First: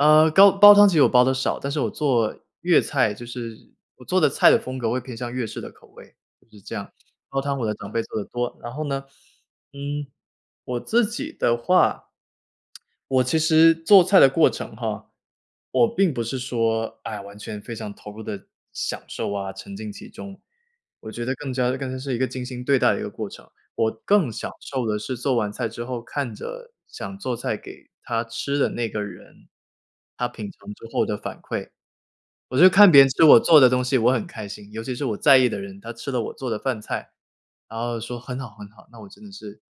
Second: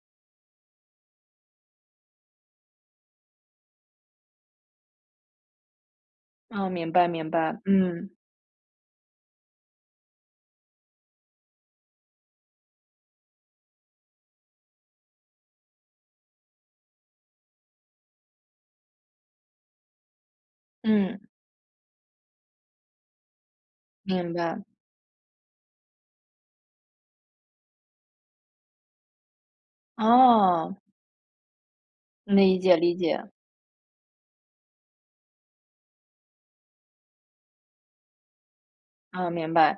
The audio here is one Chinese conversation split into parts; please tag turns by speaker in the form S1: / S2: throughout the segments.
S1: 啊，煲煲汤，其实我煲得少。但是我做粤菜就是我做的菜的风格，会偏向粤式的口味就是
S2: 哦，
S1: 这样。
S2: 明白明
S1: 煲汤
S2: 白。
S1: 我的长辈
S2: 嗯。
S1: 做得多。然后呢，嗯，我自己的话我其实做菜的过程，哈，我并不是说，哎呀，完全非常投入地享受，啊，沉浸其中。我
S2: 嗯。
S1: 觉得更加更加是一个精心对待一个过程。我更
S2: 明
S1: 享
S2: 白。
S1: 受的是做完菜之后，看着想做菜给她吃的那个人，她品尝
S2: 哦。
S1: 之后的反馈。我
S2: 理
S1: 就
S2: 解
S1: 看
S2: 理
S1: 别人吃
S2: 解。
S1: 我做的东西，我很开心。尤其是我在意的人，她吃了我做的饭菜，然后说很好很好，那我真
S2: 啊，
S1: 的
S2: 明
S1: 是
S2: 白。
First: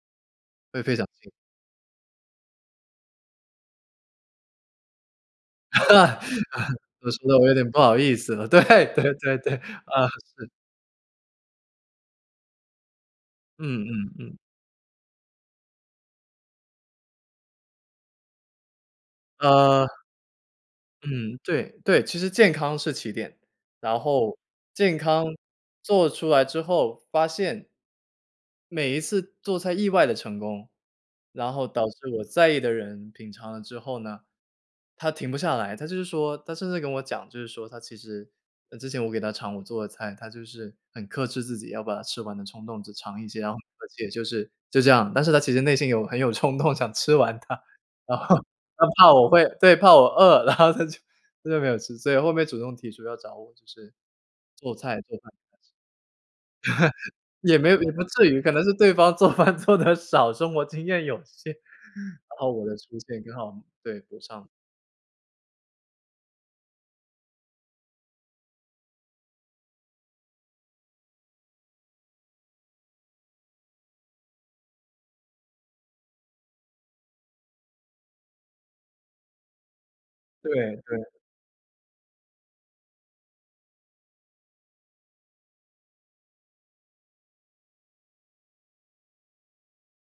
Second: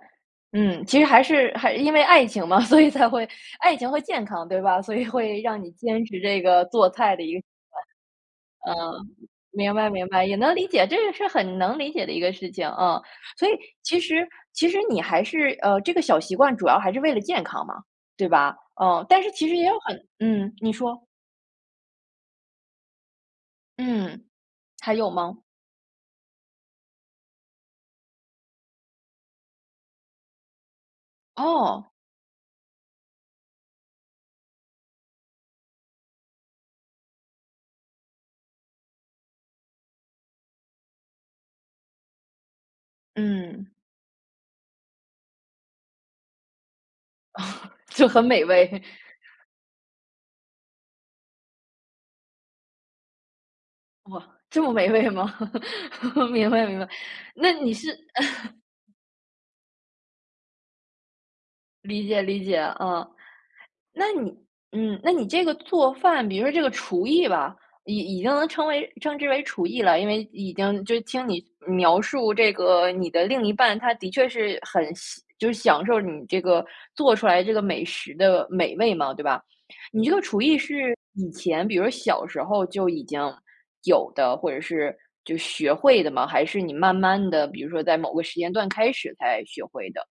S1: 会
S2: 嗯，
S1: 非
S2: 其
S1: 常
S2: 实还
S1: 开心。
S2: 是还因为爱情嘛，所以才会爱情会健康，对吧？所以会让你
S1: 啊，
S2: 坚持这个做
S1: 都
S2: 菜的
S1: 说
S2: 一
S1: 得
S2: 个习
S1: 我有点不好意思了，对
S2: 惯。嗯，
S1: 对对对，
S2: 明白明
S1: 啊，
S2: 白，也
S1: 是。
S2: 能理解这个是很能理解的一个事情，嗯。所以
S1: 嗯
S2: 其
S1: 嗯
S2: 实
S1: 嗯。
S2: 其实你还是，呃，这个小习惯主要还是为了健康嘛，对吧？嗯，但是其实也有
S1: 呃。
S2: 很嗯，你说。
S1: 嗯，对对，其实健康是起点。然
S2: 嗯，
S1: 后
S2: 还
S1: 健
S2: 有
S1: 康
S2: 吗？
S1: 做出来之后发现······每一次做菜意外的成功，然后导
S2: 哦。
S1: 致我在意的人品尝了之后呢，她停不下来。她就是说她甚至跟我讲，就是说她其实之前，我给她尝我做的菜，她就是很克制自己要把它吃完的冲动，只尝一些。然后，
S2: 嗯。
S1: 而且就是就这样，但是她其实内心有很有冲动想吃完它。
S2: 就
S1: 然
S2: 很
S1: 后
S2: 美味。
S1: 她怕我会对，怕我饿，然后她就她就没有吃。所以后面主动提出要找我，就是
S2: 哇，这么
S1: 做
S2: 美
S1: 菜、
S2: 味
S1: 做饭。
S2: 吗？明白明白，那
S1: 也没
S2: 你
S1: 有，也
S2: 是
S1: 不至于。可 能是对方做饭做得少，生活经验有限。
S2: 理解
S1: 然
S2: 理
S1: 后
S2: 解，
S1: 我的出
S2: 啊。
S1: 现刚好，对，
S2: 那
S1: 补
S2: 你
S1: 上。
S2: 嗯那你这个做饭比如说这个厨艺吧，已已经能称为称之为厨艺了。因为已经就听你描述这个，你的另一半，她的确是很享就是享受你这个做出来这个美食的美味嘛，对吧？你这个厨
S1: 对
S2: 艺是
S1: 对。
S2: 以前比如小时候就已经有的，或者是就学会的吗？还是你慢慢地，比如说在某个时间段开始，才学会的？